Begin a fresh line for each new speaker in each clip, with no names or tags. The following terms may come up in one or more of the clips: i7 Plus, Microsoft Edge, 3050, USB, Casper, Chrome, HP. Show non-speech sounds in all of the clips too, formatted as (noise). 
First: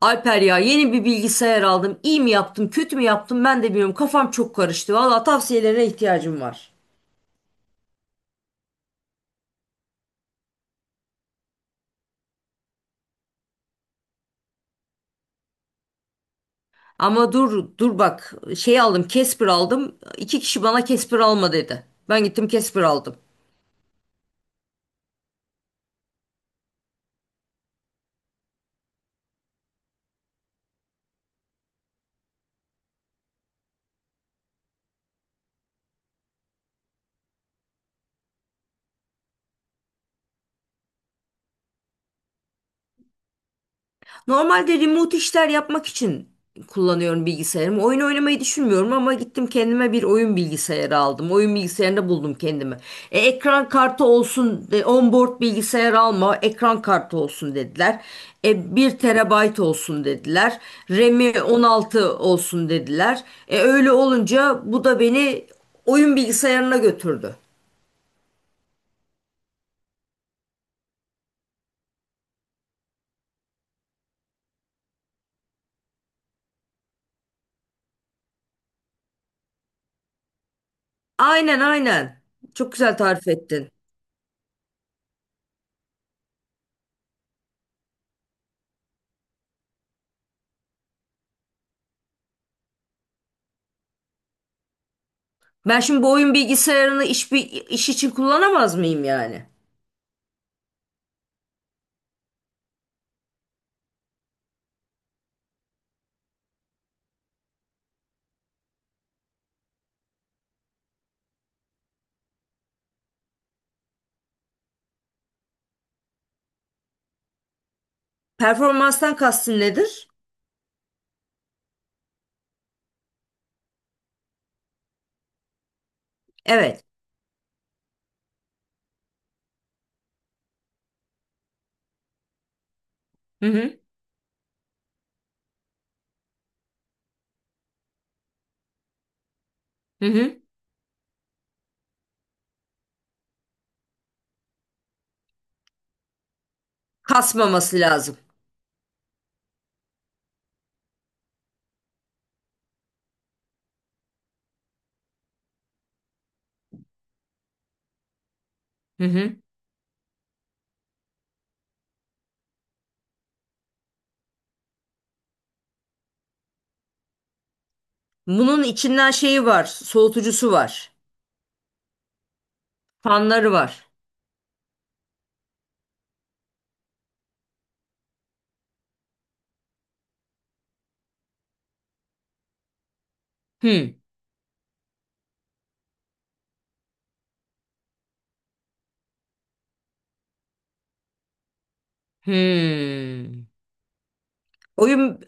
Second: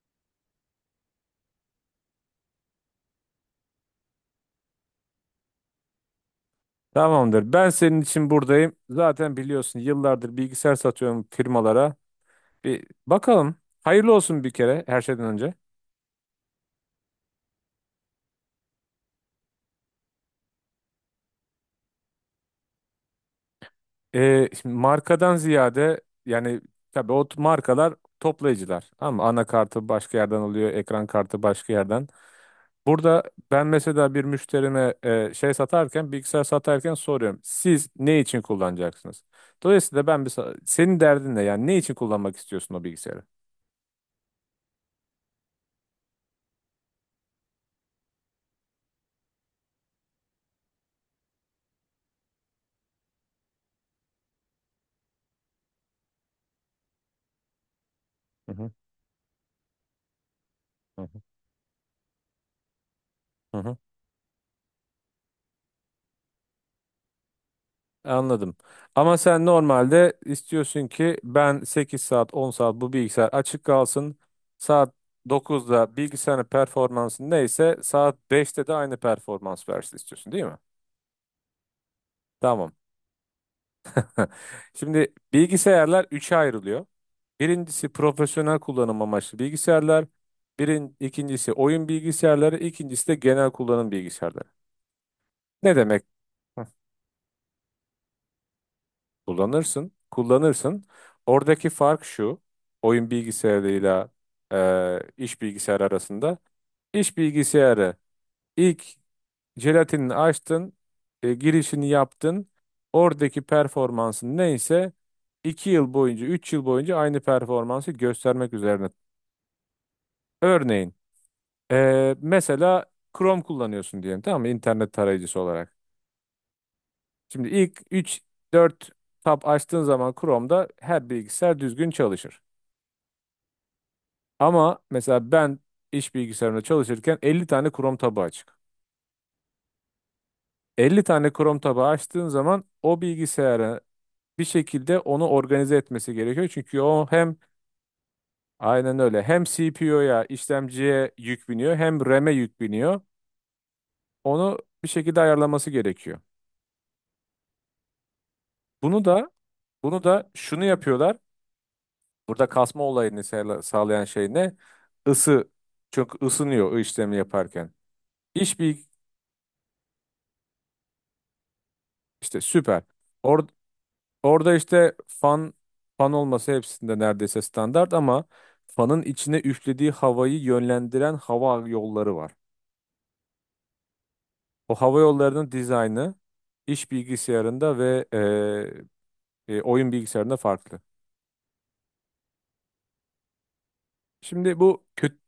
Alper ya, yeni bir bilgisayar aldım. İyi mi yaptım, kötü mü yaptım ben de bilmiyorum. Kafam çok karıştı. Valla tavsiyelerine ihtiyacım var.
Tamamdır. Ben senin için buradayım. Zaten biliyorsun yıllardır bilgisayar satıyorum firmalara. Bir bakalım. Hayırlı olsun bir kere her şeyden önce.
Ama dur bak, şey aldım, Casper aldım. İki kişi bana Casper alma dedi. Ben gittim Casper aldım.
Şimdi markadan ziyade yani tabii o markalar toplayıcılar. Ama anakartı başka yerden alıyor, ekran kartı başka yerden. Burada ben mesela bir müşterime şey satarken, bilgisayar satarken soruyorum. Siz ne için kullanacaksınız? Dolayısıyla ben senin derdin ne? Yani ne için kullanmak istiyorsun o bilgisayarı?
Normalde remote işler yapmak için kullanıyorum bilgisayarımı. Oyun oynamayı düşünmüyorum ama gittim kendime bir oyun bilgisayarı aldım. Oyun bilgisayarında buldum kendimi. Ekran kartı olsun, onboard bilgisayar alma, ekran kartı olsun dediler.
Hı hı.
Bir terabayt olsun dediler.
Hı hı.
RAM'i 16 olsun dediler. Öyle olunca bu da beni oyun bilgisayarına götürdü.
Anladım. Ama sen normalde istiyorsun ki ben 8 saat 10 saat bu bilgisayar açık kalsın. Saat 9'da bilgisayarın performansı neyse saat 5'te de aynı performans versin istiyorsun değil mi?
Aynen, aynen.
Tamam.
Çok güzel tarif ettin.
(laughs) Şimdi bilgisayarlar 3'e ayrılıyor. Birincisi profesyonel kullanım amaçlı bilgisayarlar. İkincisi oyun bilgisayarları, ikincisi de genel kullanım bilgisayarları. Ne
Ben
demek?
şimdi bu oyun bilgisayarını iş için kullanamaz mıyım yani?
Kullanırsın, kullanırsın. Oradaki fark şu, oyun bilgisayarıyla iş bilgisayarı arasında. İş bilgisayarı ilk jelatinini açtın, girişini yaptın. Oradaki performansın neyse 2 yıl boyunca, 3 yıl boyunca aynı performansı göstermek üzerine.
Performanstan kastın nedir?
Örneğin, mesela Chrome kullanıyorsun diyelim, tamam mı? İnternet tarayıcısı olarak.
Evet.
Şimdi ilk üç dört tab açtığın zaman Chrome'da her bilgisayar düzgün çalışır.
Hı hı.
Ama mesela ben iş bilgisayarımda çalışırken 50 tane Chrome tabu açık.
Hı hı.
50 tane Chrome tabu açtığın zaman o bilgisayara bir şekilde onu organize etmesi gerekiyor. Çünkü o hem
Kasmaması lazım.
aynen öyle hem CPU'ya, işlemciye yük biniyor, hem RAM'e yük biniyor. Onu bir şekilde ayarlaması gerekiyor. Bunu
Hı
da
hı.
bunu da şunu yapıyorlar. Burada kasma olayını sağlayan şey ne? Isı. Çok ısınıyor o işlemi yaparken. İş
Bunun
bir
içinden şeyi var. Soğutucusu var.
işte süper.
Fanları var.
Orada işte fan olması hepsinde neredeyse standart ama fanın içine üflediği havayı yönlendiren hava yolları var.
Hı.
O hava yollarının dizaynı iş bilgisayarında ve oyun bilgisayarında farklı.
Hı.
Şimdi bu kötü.
Oyun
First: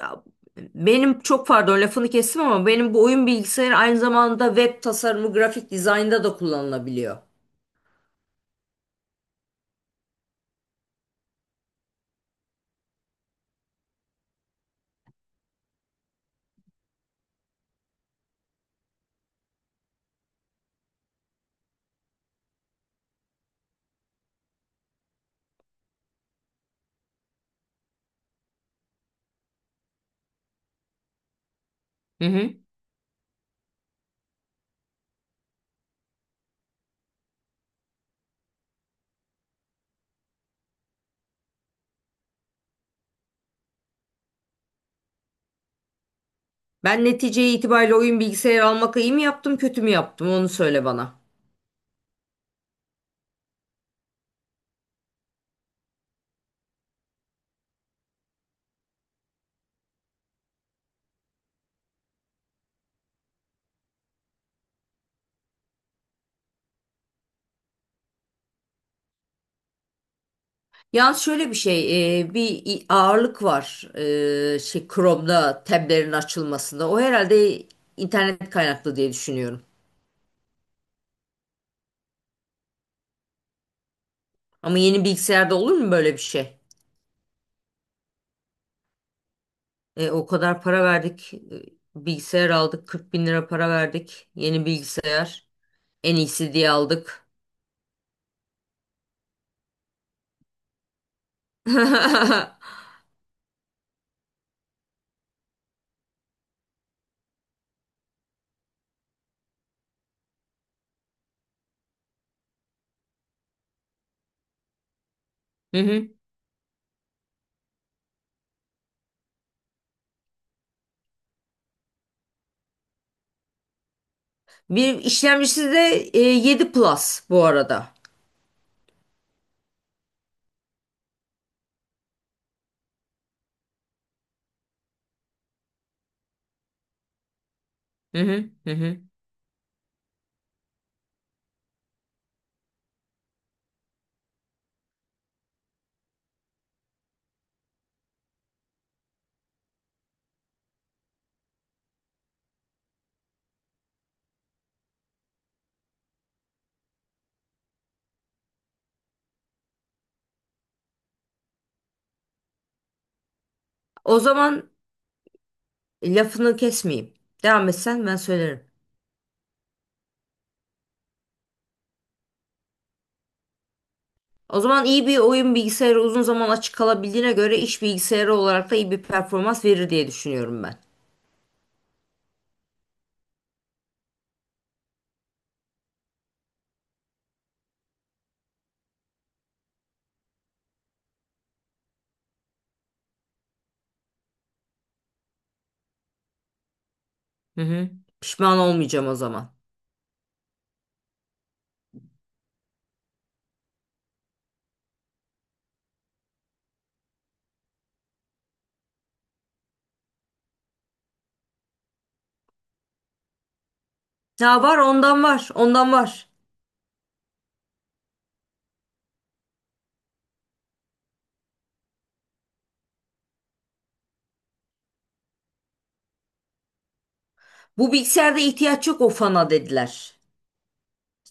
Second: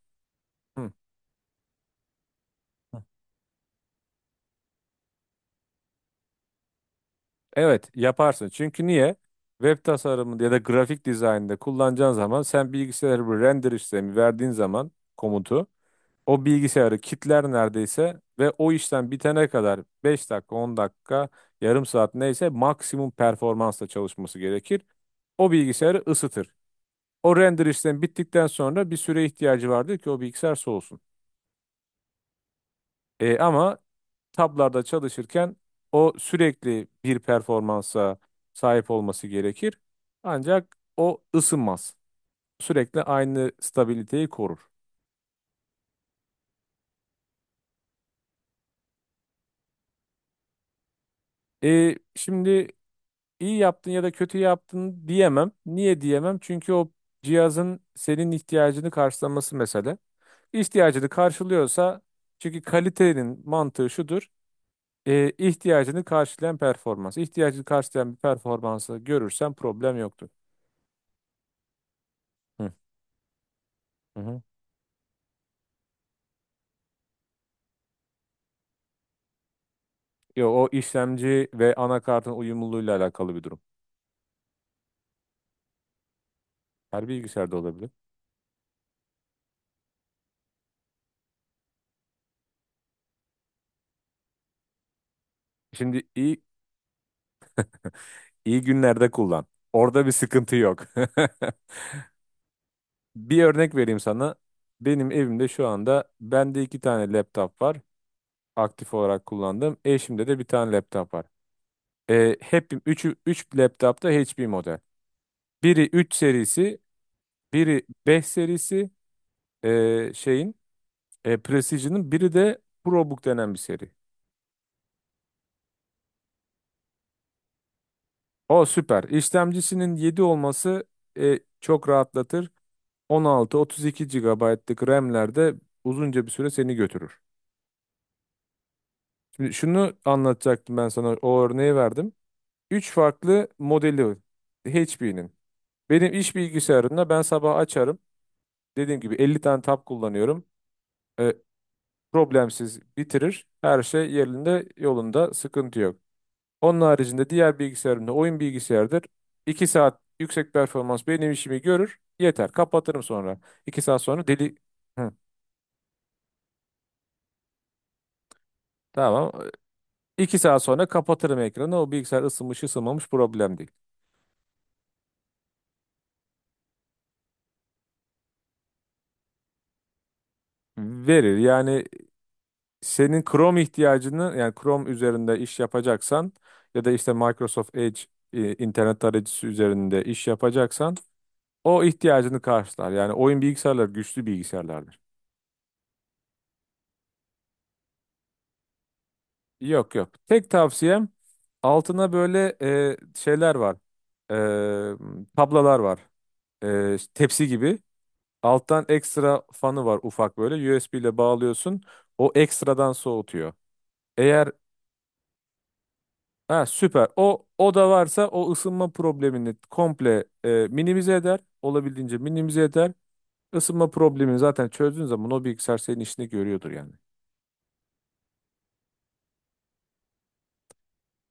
Hı.
Benim, çok pardon, lafını kestim ama benim bu oyun bilgisayarı aynı zamanda web tasarımı, grafik dizaynda da kullanılabiliyor.
Evet, yaparsın. Çünkü niye? Web tasarımında ya da grafik dizaynında kullanacağın zaman sen bilgisayarı bir render işlemi verdiğin zaman komutu o bilgisayarı kitler neredeyse ve o işlem bitene kadar 5 dakika, 10 dakika, yarım saat neyse maksimum performansla çalışması gerekir. O bilgisayarı ısıtır. O render işlemi bittikten sonra bir süre ihtiyacı vardır ki o bilgisayar soğusun.
Hı hı.
Ama tablarda çalışırken o sürekli bir performansa sahip olması gerekir. Ancak o ısınmaz. Sürekli aynı stabiliteyi korur.
Ben neticeye itibariyle oyun bilgisayarı almak iyi mi yaptım, kötü mü yaptım onu söyle bana.
Şimdi İyi yaptın ya da kötü yaptın diyemem. Niye diyemem? Çünkü o cihazın senin ihtiyacını karşılaması mesele. İhtiyacını karşılıyorsa, çünkü kalitenin mantığı şudur. İhtiyacını karşılayan performans. İhtiyacını karşılayan bir performansı görürsen problem yoktur.
Yalnız şöyle bir şey, bir
Hı
ağırlık var,
hı. Hı.
şey, Chrome'da tablerin açılmasında. O herhalde internet kaynaklı diye düşünüyorum.
Yo, o işlemci ve anakartın uyumluluğuyla alakalı bir durum.
Ama yeni bilgisayarda olur mu böyle bir şey?
Her bilgisayarda olabilir.
O kadar para verdik, bilgisayar aldık, 40 bin lira para verdik, yeni bilgisayar,
Şimdi
en
iyi
iyisi diye aldık.
iyi günlerde kullan. Orada bir sıkıntı yok.
(laughs)
(laughs)
Hı
Bir örnek vereyim sana. Benim evimde şu anda bende iki tane laptop var. Aktif olarak kullandığım. Eşimde de bir tane laptop var. Hep üçü, üç laptop da HP model. Biri
hı.
3 serisi, biri 5 serisi, şeyin, Precision'ın, biri de ProBook denen bir seri.
Bir işlemcisi de 7 Plus bu arada.
O süper. İşlemcisinin 7 olması çok rahatlatır. 16, 32 GB'lık RAM'lerde uzunca bir süre seni götürür.
Hı hı, hı hı.
Şimdi şunu anlatacaktım, ben sana o örneği verdim. Üç farklı modeli var HP'nin. Benim iş bilgisayarında ben sabah açarım. Dediğim gibi 50 tane tab kullanıyorum. E, problemsiz bitirir. Her şey yerinde yolunda, sıkıntı yok. Onun haricinde, diğer bilgisayarımda oyun bilgisayardır. 2 saat yüksek performans benim işimi görür. Yeter. Kapatırım sonra. 2 saat
O
sonra deli...
zaman
Hı,
lafını kesmeyeyim. Devam etsen ben söylerim.
tamam. 2 saat sonra kapatırım ekranı. O bilgisayar ısınmış ısınmamış, problem değil.
O zaman iyi bir oyun bilgisayarı uzun zaman açık kalabildiğine göre iş bilgisayarı olarak da iyi bir performans verir diye düşünüyorum ben.
Verir. Yani senin Chrome ihtiyacını, yani Chrome üzerinde iş yapacaksan ya da işte Microsoft Edge, internet tarayıcısı üzerinde iş yapacaksan o ihtiyacını karşılar. Yani oyun bilgisayarları güçlü bilgisayarlardır.
Hı hı. Pişman olmayacağım o zaman.
Yok yok. Tek tavsiyem, altına böyle şeyler var. Tablalar var. İşte tepsi gibi. Alttan ekstra fanı var, ufak böyle. USB ile bağlıyorsun. O ekstradan soğutuyor. Eğer.
Ya, var ondan, var ondan, var.
Ha, süper. O da varsa o ısınma problemini komple minimize eder. Olabildiğince minimize eder. Isınma problemini zaten çözdüğün zaman o bilgisayar senin işini görüyordur yani.
Bu bilgisayarda ihtiyaç yok o fana dediler.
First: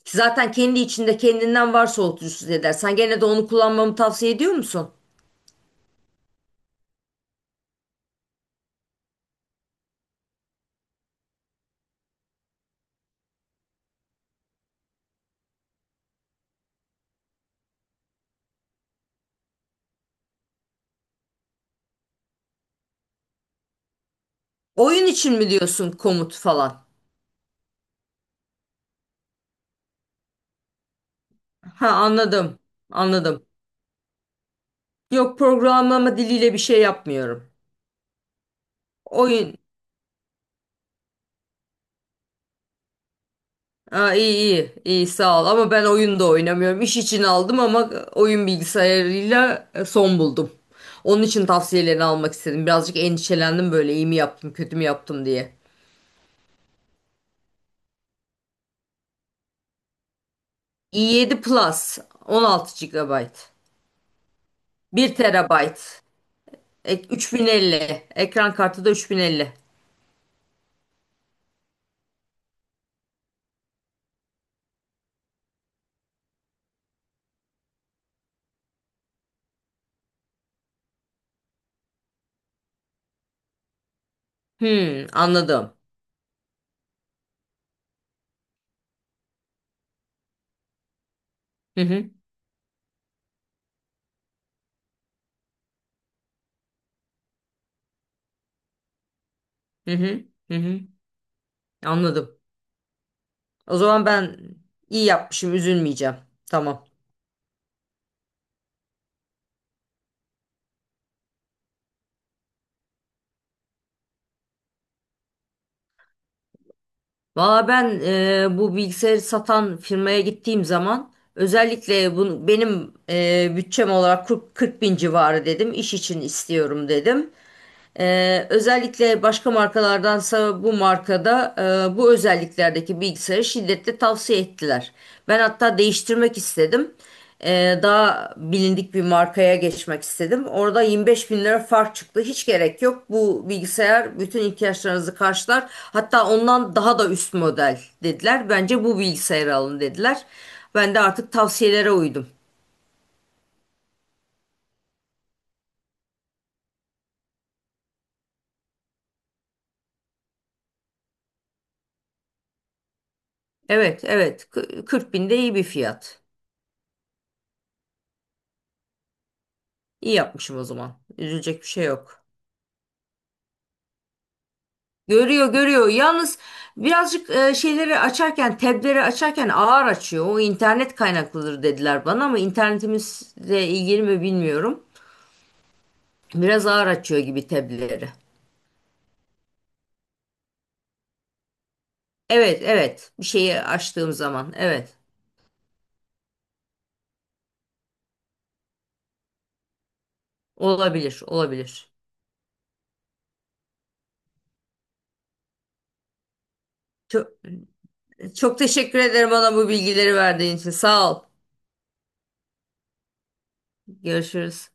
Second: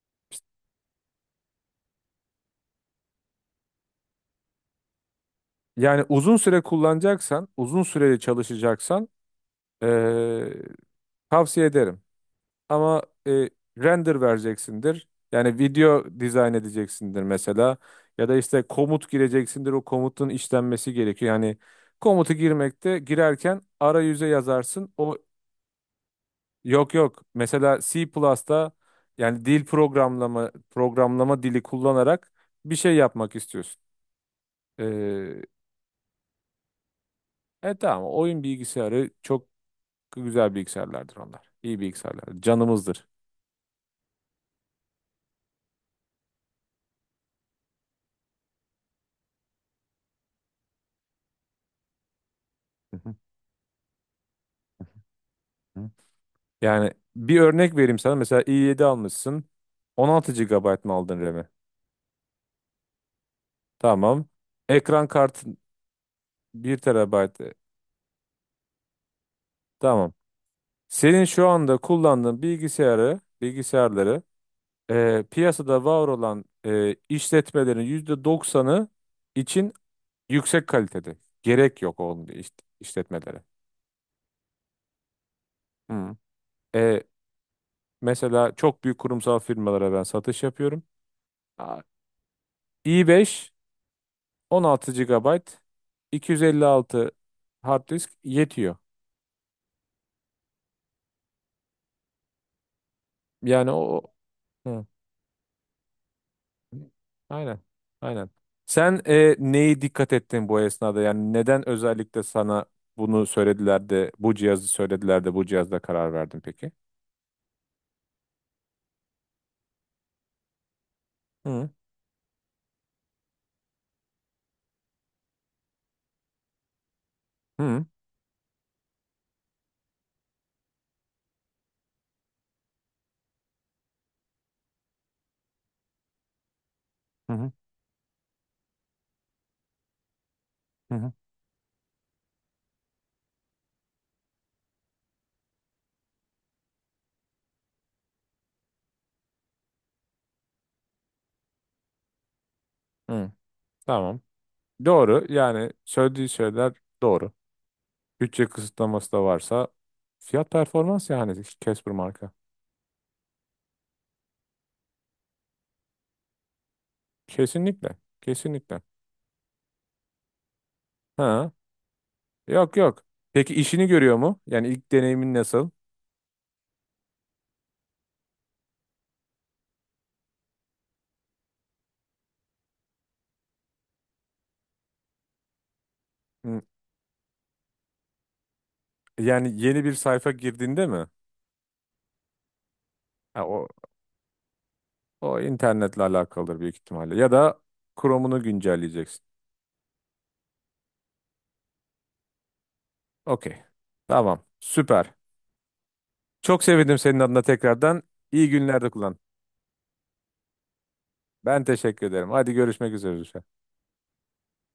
Zaten kendi içinde kendinden var soğutucusu dediler. Sen gene de onu kullanmamı tavsiye ediyor musun?
Yani uzun süre kullanacaksan, uzun süreli çalışacaksan, e, tavsiye ederim. Ama render vereceksindir. Yani video dizayn edeceksindir mesela. Ya da işte komut gireceksindir. O komutun işlenmesi gerekiyor. Yani komutu girerken arayüze yazarsın.
Oyun
O.
için mi diyorsun, komut falan?
Yok yok. Mesela C Plus'ta, yani dil, programlama dili
Ha,
kullanarak
anladım,
bir şey yapmak
anladım.
istiyorsun.
Yok,
Ee,
programlama diliyle bir şey yapmıyorum.
tamam, oyun bilgisayarı çok
Oyun
güzel bilgisayarlardır onlar. İyi bilgisayarlar. Canımızdır.
Aa, iyi, iyi, iyi, sağ ol, ama ben oyun da oynamıyorum. İş için aldım ama oyun bilgisayarıyla son buldum. Onun için tavsiyelerini almak istedim.
Hı
Birazcık
hı.
endişelendim, böyle iyi mi yaptım kötü mü yaptım diye.
Hı. Yani bir örnek vereyim sana. Mesela i7 almışsın. 16 GB mı aldın
i7
RAM'i?
Plus, 16 gigabayt,
Tamam. Ekran
bir
kartı
TB,
bir TB.
3050, ekran kartı da 3050.
Tamam. Senin şu anda kullandığın bilgisayarları, piyasada var olan, işletmelerin %90'ı için yüksek kalitede. Gerek yok onun işletmelere.
Hmm, anladım.
Hı. E, mesela çok büyük kurumsal firmalara ben satış yapıyorum. Aa,
Hı hı,
i5, 16 GB, 256 hard disk yetiyor.
hı hı, hı hı, anladım.
Yani
O zaman
o.
ben iyi yapmışım, üzülmeyeceğim. Tamam.
Aynen. Aynen. Sen neyi dikkat ettin bu esnada? Yani neden özellikle sana bunu söylediler de bu cihazı söylediler de bu cihazda karar verdin peki?
Valla ben, bu bilgisayarı satan firmaya gittiğim zaman
Hı
özellikle bunu benim, bütçem olarak 40 bin civarı dedim. İş için istiyorum dedim.
hı
Özellikle başka markalardansa bu markada, bu özelliklerdeki bilgisayarı şiddetle tavsiye ettiler. Ben hatta değiştirmek istedim.
hı hı
Daha bilindik bir markaya geçmek istedim. Orada
hı. Hı.
25 bin lira fark çıktı. Hiç gerek yok. Bu bilgisayar bütün ihtiyaçlarınızı karşılar. Hatta ondan daha da üst model dediler. Bence bu bilgisayarı alın dediler. Ben de artık tavsiyelere uydum.
Tamam. Doğru. Yani söylediği şeyler doğru. Bütçe kısıtlaması da varsa fiyat performans, yani Casper marka.
Evet, evet. 40 bin de iyi bir fiyat.
Kesinlikle. Kesinlikle.
İyi yapmışım o zaman.
Ha.
Üzülecek bir şey yok.
Yok yok. Peki işini görüyor mu? Yani ilk deneyimin
Görüyor,
nasıl?
görüyor. Yalnız birazcık şeyleri açarken, tableri açarken ağır açıyor. O internet kaynaklıdır dediler bana ama internetimizle ilgili mi bilmiyorum.
Hı.
Biraz ağır açıyor gibi tableri.
Yani yeni bir sayfa girdiğinde mi?
Evet, evet, bir
Ha,
şeyi
o,
açtığım zaman, evet,
O internetle alakalıdır büyük ihtimalle. Ya da Chrome'unu güncelleyeceksin.
olabilir, olabilir.
Okey. Tamam. Süper. Çok sevindim senin
Çok,
adına tekrardan. İyi
çok
günlerde
teşekkür
kullan.
ederim, bana bu bilgileri verdiğin için, sağ ol.
Ben teşekkür ederim. Hadi görüşmek üzere.
Görüşürüz.